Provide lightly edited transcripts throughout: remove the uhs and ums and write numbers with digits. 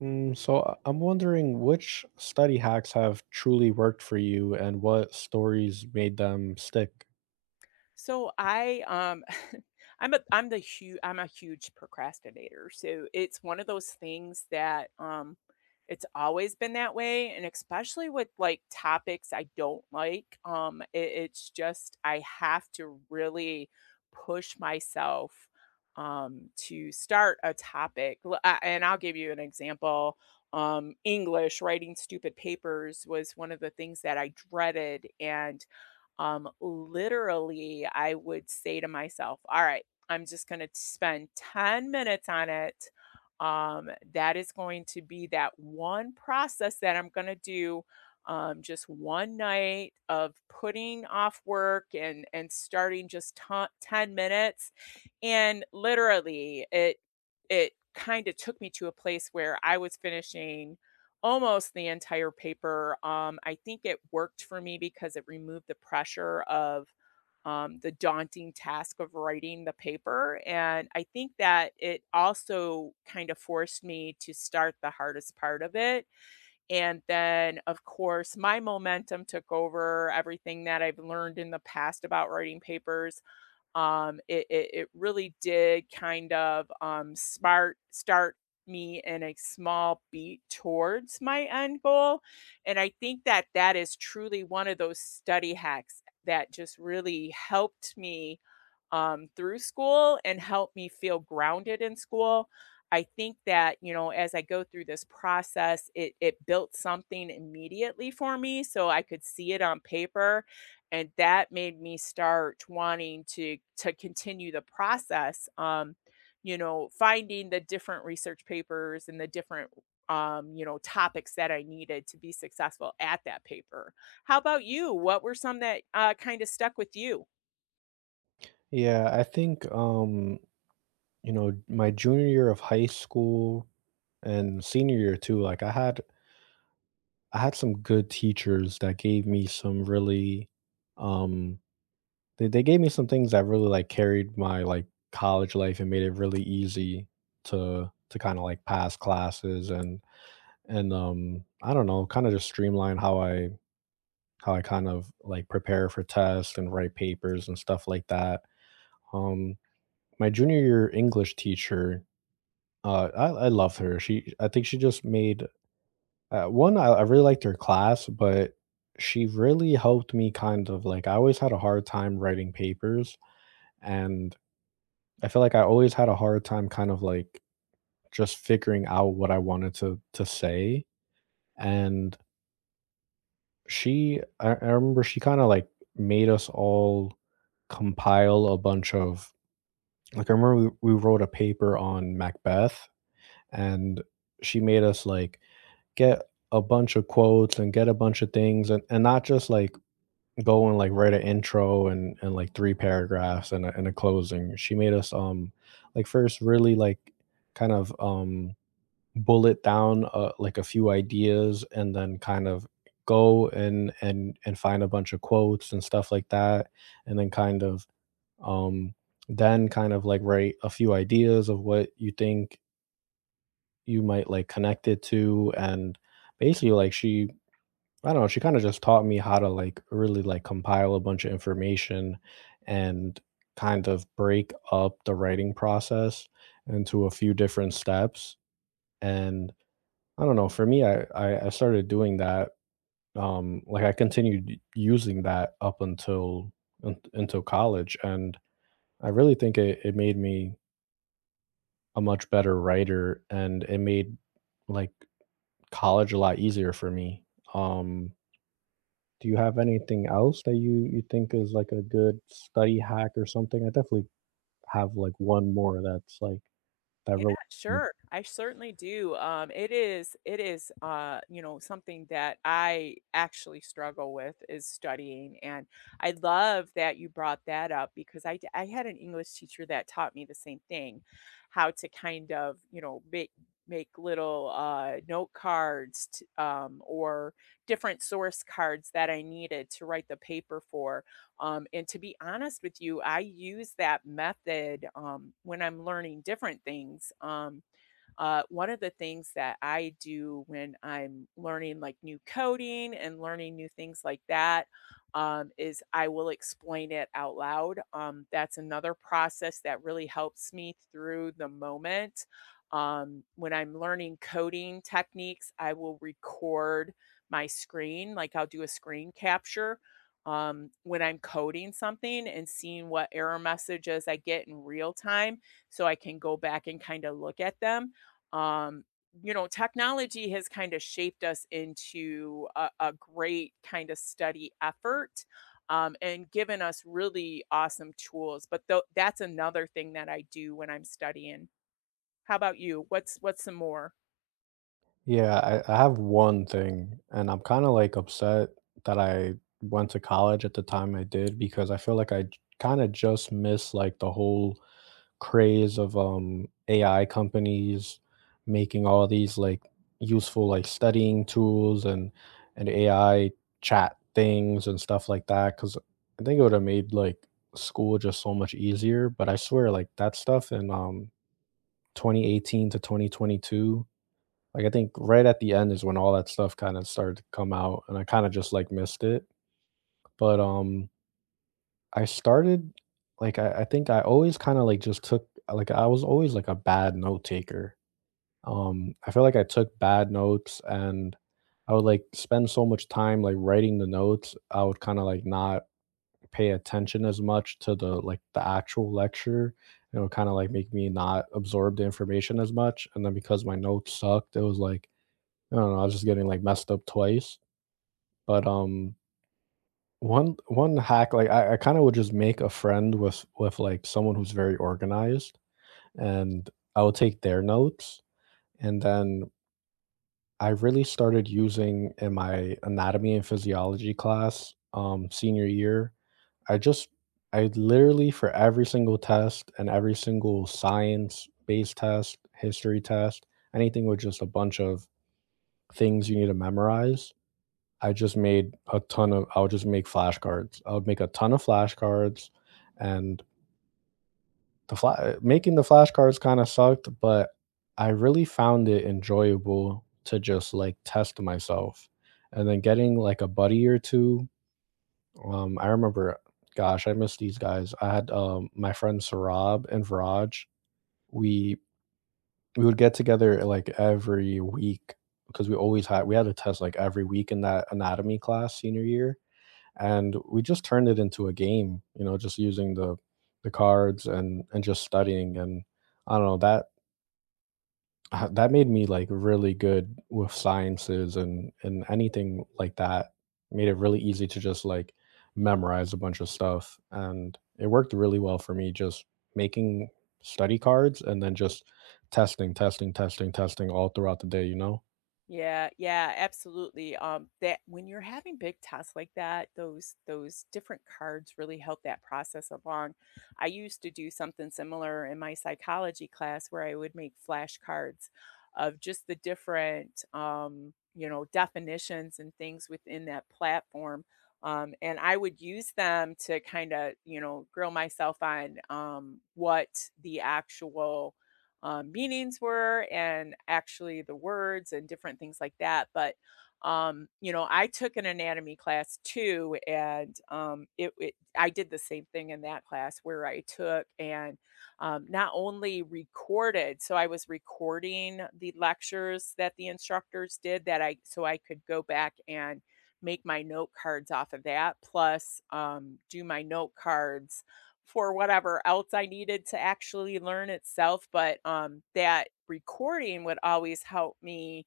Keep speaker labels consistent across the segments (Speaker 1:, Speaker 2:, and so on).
Speaker 1: I am wondering which study hacks have truly worked for you and what stories made them stick?
Speaker 2: So I I'm a I'm the huge I'm a huge procrastinator. So it's one of those things that it's always been that way, and especially with like topics I don't like. It's just I have to really push myself to start a topic. And I'll give you an example. English writing stupid papers was one of the things that I dreaded, and literally, I would say to myself, all right, I'm just going to spend 10 minutes on it. That is going to be that one process that I'm going to do. Just one night of putting off work and starting just 10 minutes, and literally it kind of took me to a place where I was finishing almost the entire paper. I think it worked for me because it removed the pressure of the daunting task of writing the paper. And I think that it also kind of forced me to start the hardest part of it. And then, of course, my momentum took over everything that I've learned in the past about writing papers. It really did kind of smart start me in a small beat towards my end goal. And I think that that is truly one of those study hacks that just really helped me through school and help me feel grounded in school. I think that, you know, as I go through this process, it built something immediately for me so I could see it on paper. And that made me start wanting to continue the process. You know, finding the different research papers and the different, you know, topics that I needed to be successful at that paper. How about you? What were some that kind of stuck with you?
Speaker 1: Yeah, I think you know, my junior year of high school and senior year too, like I had some good teachers that gave me some really um they gave me some things that really like carried my like college life and made it really easy to kind of like pass classes and and I don't know, kind of just streamline how I kind of like prepare for tests and write papers and stuff like that. Um, my junior year English teacher, I love her. I think she just made one. I really liked her class, but she really helped me kind of like I always had a hard time writing papers, and I feel like I always had a hard time kind of like just figuring out what I wanted to say and She I remember she kinda, like, made us all compile a bunch of like, I remember we wrote a paper on Macbeth, and she made us, like, get a bunch of quotes and get a bunch of things and not just, like, go and, like, write an intro and like, 3 paragraphs and a closing. She made us, like, first really, like, kind of, bullet down, like a few ideas and then kind of go and and find a bunch of quotes and stuff like that and then um kind of like write a few ideas of what you think you might like connect it to and basically like she I don't know, she kind of just taught me how to like really like compile a bunch of information and kind of break up the writing process into a few different steps and I don't know. For me, I started doing that, like, I continued using that up until un until college, and I really think it made me a much better writer, and it made, like, college a lot easier for me. Um, do you have anything else that you think is, like, a good study hack or something? I definitely have, like, one more that's, like, that
Speaker 2: Yeah,
Speaker 1: really
Speaker 2: sure. I certainly do. It is, you know, something that I actually struggle with is studying. And I love that you brought that up, because I had an English teacher that taught me the same thing, how to kind of, you know, make little note cards or different source cards that I needed to write the paper for. And to be honest with you, I use that method when I'm learning different things. One of the things that I do when I'm learning like new coding and learning new things like that is I will explain it out loud. That's another process that really helps me through the moment. When I'm learning coding techniques, I will record my screen, like I'll do a screen capture when I'm coding something and seeing what error messages I get in real time, so I can go back and kind of look at them. um, you know, technology has kind of shaped us into a great kind of study effort and given us really awesome tools. But that's another thing that I do when I'm studying. How about you? What's some more?
Speaker 1: Yeah, I have one thing, and I'm kind of like upset that I went to college at the time I did because I feel like I kind of just missed like the whole craze of AI companies making all these like useful like studying tools and AI chat things and stuff like that. Because I think it would have made like school just so much easier. But I swear, like that stuff in 2018 to 2022 like, I think right at the end is when all that stuff kinda started to come out, and I kinda just, like, missed it, but, I started like, I think I always kinda, like, just took like, I was always, like, a bad note taker. I feel like I took bad notes, and I would, like, spend so much time, like, writing the notes, I would kinda, like, not pay attention as much to the, like, the actual lecture, and it would kinda, like, make me not absorb the information as much, and then because my notes sucked, it was like I don't know, I was just getting, like, messed up twice, but, one hack, like, I kinda would just make a friend with like, someone who's very organized, and I would take their notes, and then I really started using in my anatomy and physiology class, senior year, I just I literally for every single test and every single science-based test, history test, anything with just a bunch of things you need to memorize, I just made a ton of I would just make flashcards. I would make a ton of flashcards and making the flashcards kind of sucked, but I really found it enjoyable to just like test myself. And then getting like a buddy or two. I remember gosh, I miss these guys. I had my friend Sarab and Viraj. We we would get together like every week because we had a test like every week in that anatomy class senior year and we just turned it into a game, you know, just using the cards and just studying and I don't know that that made me like really good with sciences and anything like that made it really easy to just like memorize a bunch of stuff, and it worked really well for me just making study cards and then just testing, testing, testing, testing all throughout the day, you know.
Speaker 2: Yeah, yeah, absolutely. That when you're having big tasks like that, those different cards really help that process along. I used to do something similar in my psychology class where I would make flashcards of just the different you know, definitions and things within that platform. And I would use them to kind of, you know, grill myself on what the actual meanings were, and actually the words and different things like that. But you know, I took an anatomy class too, and it, it I did the same thing in that class where I took and not only recorded, so I was recording the lectures that the instructors did that I so I could go back and make my note cards off of that, plus do my note cards for whatever else I needed to actually learn itself. But that recording would always help me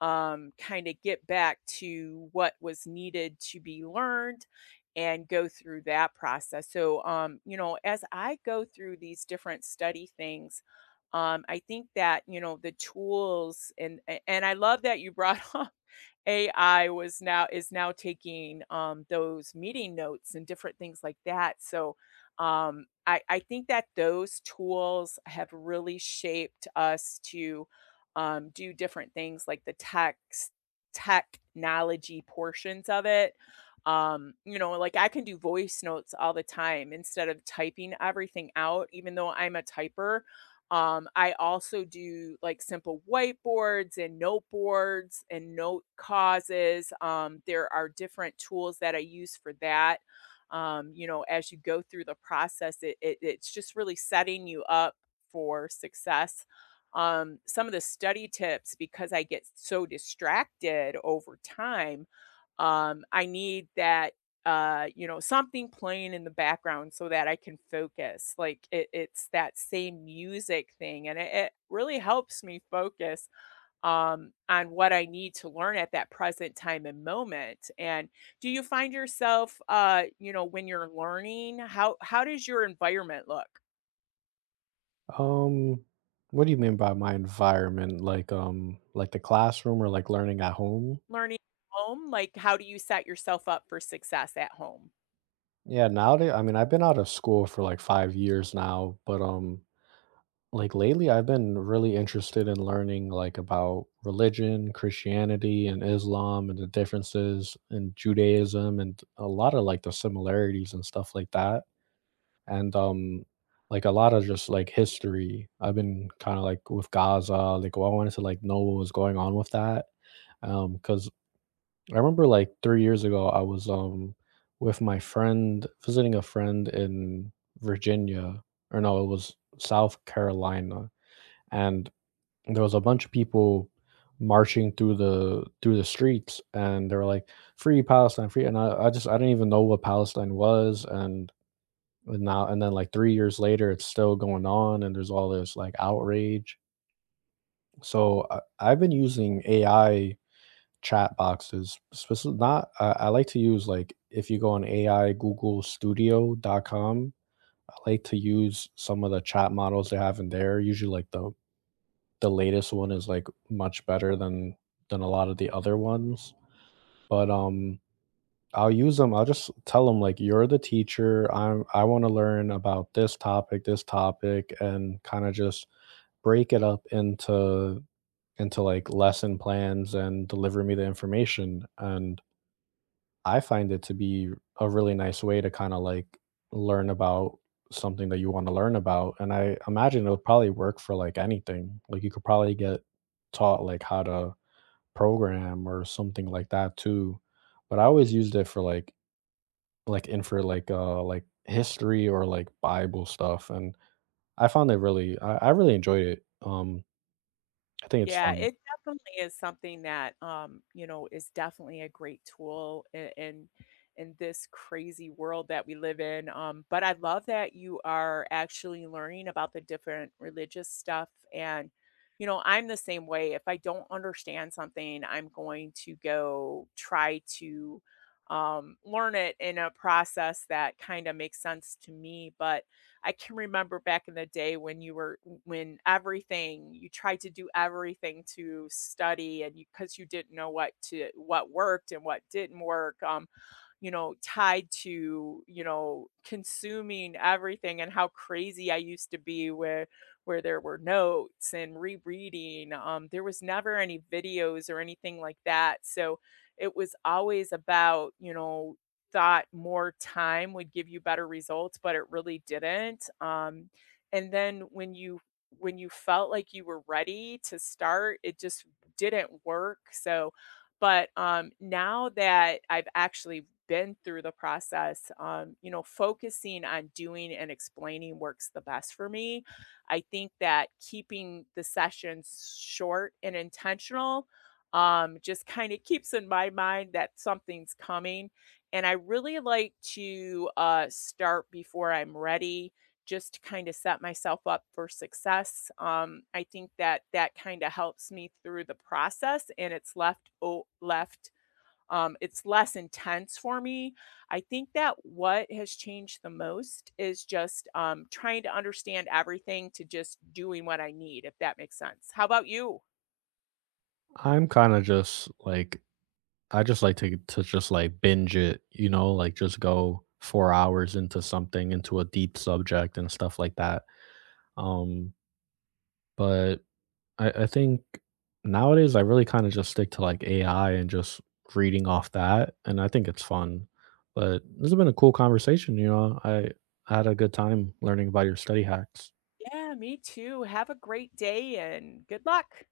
Speaker 2: kind of get back to what was needed to be learned and go through that process. So, you know, as I go through these different study things, I think that you know the tools. And I love that you brought up. AI was now is now taking, those meeting notes and different things like that, so, um, I think that those tools have really shaped us to, do different things like the text technology portions of it. You know, like, I can do voice notes all the time instead of typing everything out, even though I'm a typer. I also do like simple whiteboards and note boards and note causes. There are different tools that I use for that. You know, as you go through the process, it's just really setting you up for success. Some of the study tips, because I get so distracted over time. I need that, you know, something playing in the background so that I can focus. Like it's that same music thing, and it really helps me focus on what I need to learn at that present time and moment. And do you find yourself, you know, when you're learning, how does your environment look?
Speaker 1: Um, what do you mean by my environment? Like the classroom or like learning at home?
Speaker 2: Learning at home, like how do you set yourself up for success at home?
Speaker 1: Yeah, nowadays, I mean, I've been out of school for like 5 years now, but like lately, I've been really interested in learning like about religion, Christianity, and Islam, and the differences in Judaism, and a lot of like the similarities and stuff like that. And like a lot of just like history, I've been kind of like with Gaza, like, well, I wanted to like know what was going on with that, because I remember like 3 years ago I was with my friend visiting a friend in Virginia or no, it was South Carolina, and there was a bunch of people marching through the streets and they were like free Palestine, free, and I just I didn't even know what Palestine was, and now and then like 3 years later it's still going on and there's all this like outrage. So I've been using AI chat boxes. Specifically, not I like to use like if you go on aistudio.google.com, I like to use some of the chat models they have in there, usually like the latest one is like much better than a lot of the other ones, but I'll use them. I'll just tell them, like, you're the teacher. I want to learn about this topic, and kind of just break it up into like lesson plans and deliver me the information. And I find it to be a really nice way to kind of like learn about something that you want to learn about. And I imagine it would probably work for like anything. Like you could probably get taught like how to program or something like that too. But I always used it for like in for like history or like Bible stuff, and I found it really I really enjoyed it. I think it's
Speaker 2: Yeah,
Speaker 1: fun.
Speaker 2: it definitely is something that, you know, is definitely a great tool in this crazy world that we live in. But I love that you are actually learning about the different religious stuff. And, you know, I'm the same way. If I don't understand something, I'm going to go try to learn it in a process that kind of makes sense to me. But I can remember back in the day when you were when everything you tried to do everything to study, and you 'cause you didn't know what to what worked and what didn't work. You know, tied to, you know, consuming everything and how crazy I used to be where there were notes and rereading. There was never any videos or anything like that. So it was always about, you know, thought more time would give you better results, but it really didn't. And then when you felt like you were ready to start, it just didn't work. So, but now that I've actually been through the process, you know, focusing on doing and explaining works the best for me. I think that keeping the sessions short and intentional. Just kind of keeps in my mind that something's coming, and I really like to start before I'm ready, just to kind of set myself up for success. I think that that kind of helps me through the process, and it's left it's less intense for me. I think that what has changed the most is just trying to understand everything to just doing what I need, if that makes sense. How about you?
Speaker 1: I'm kind of just like I just like to just like binge it, you know, like just go 4 hours into something into a deep subject and stuff like that. Um but I think nowadays I really kinda just stick to, like, AI and just reading off that, and I think it's fun. But this has been a cool conversation, you know? I had a good time learning about your study hacks.
Speaker 2: Yeah, me too. Have a great day and good luck.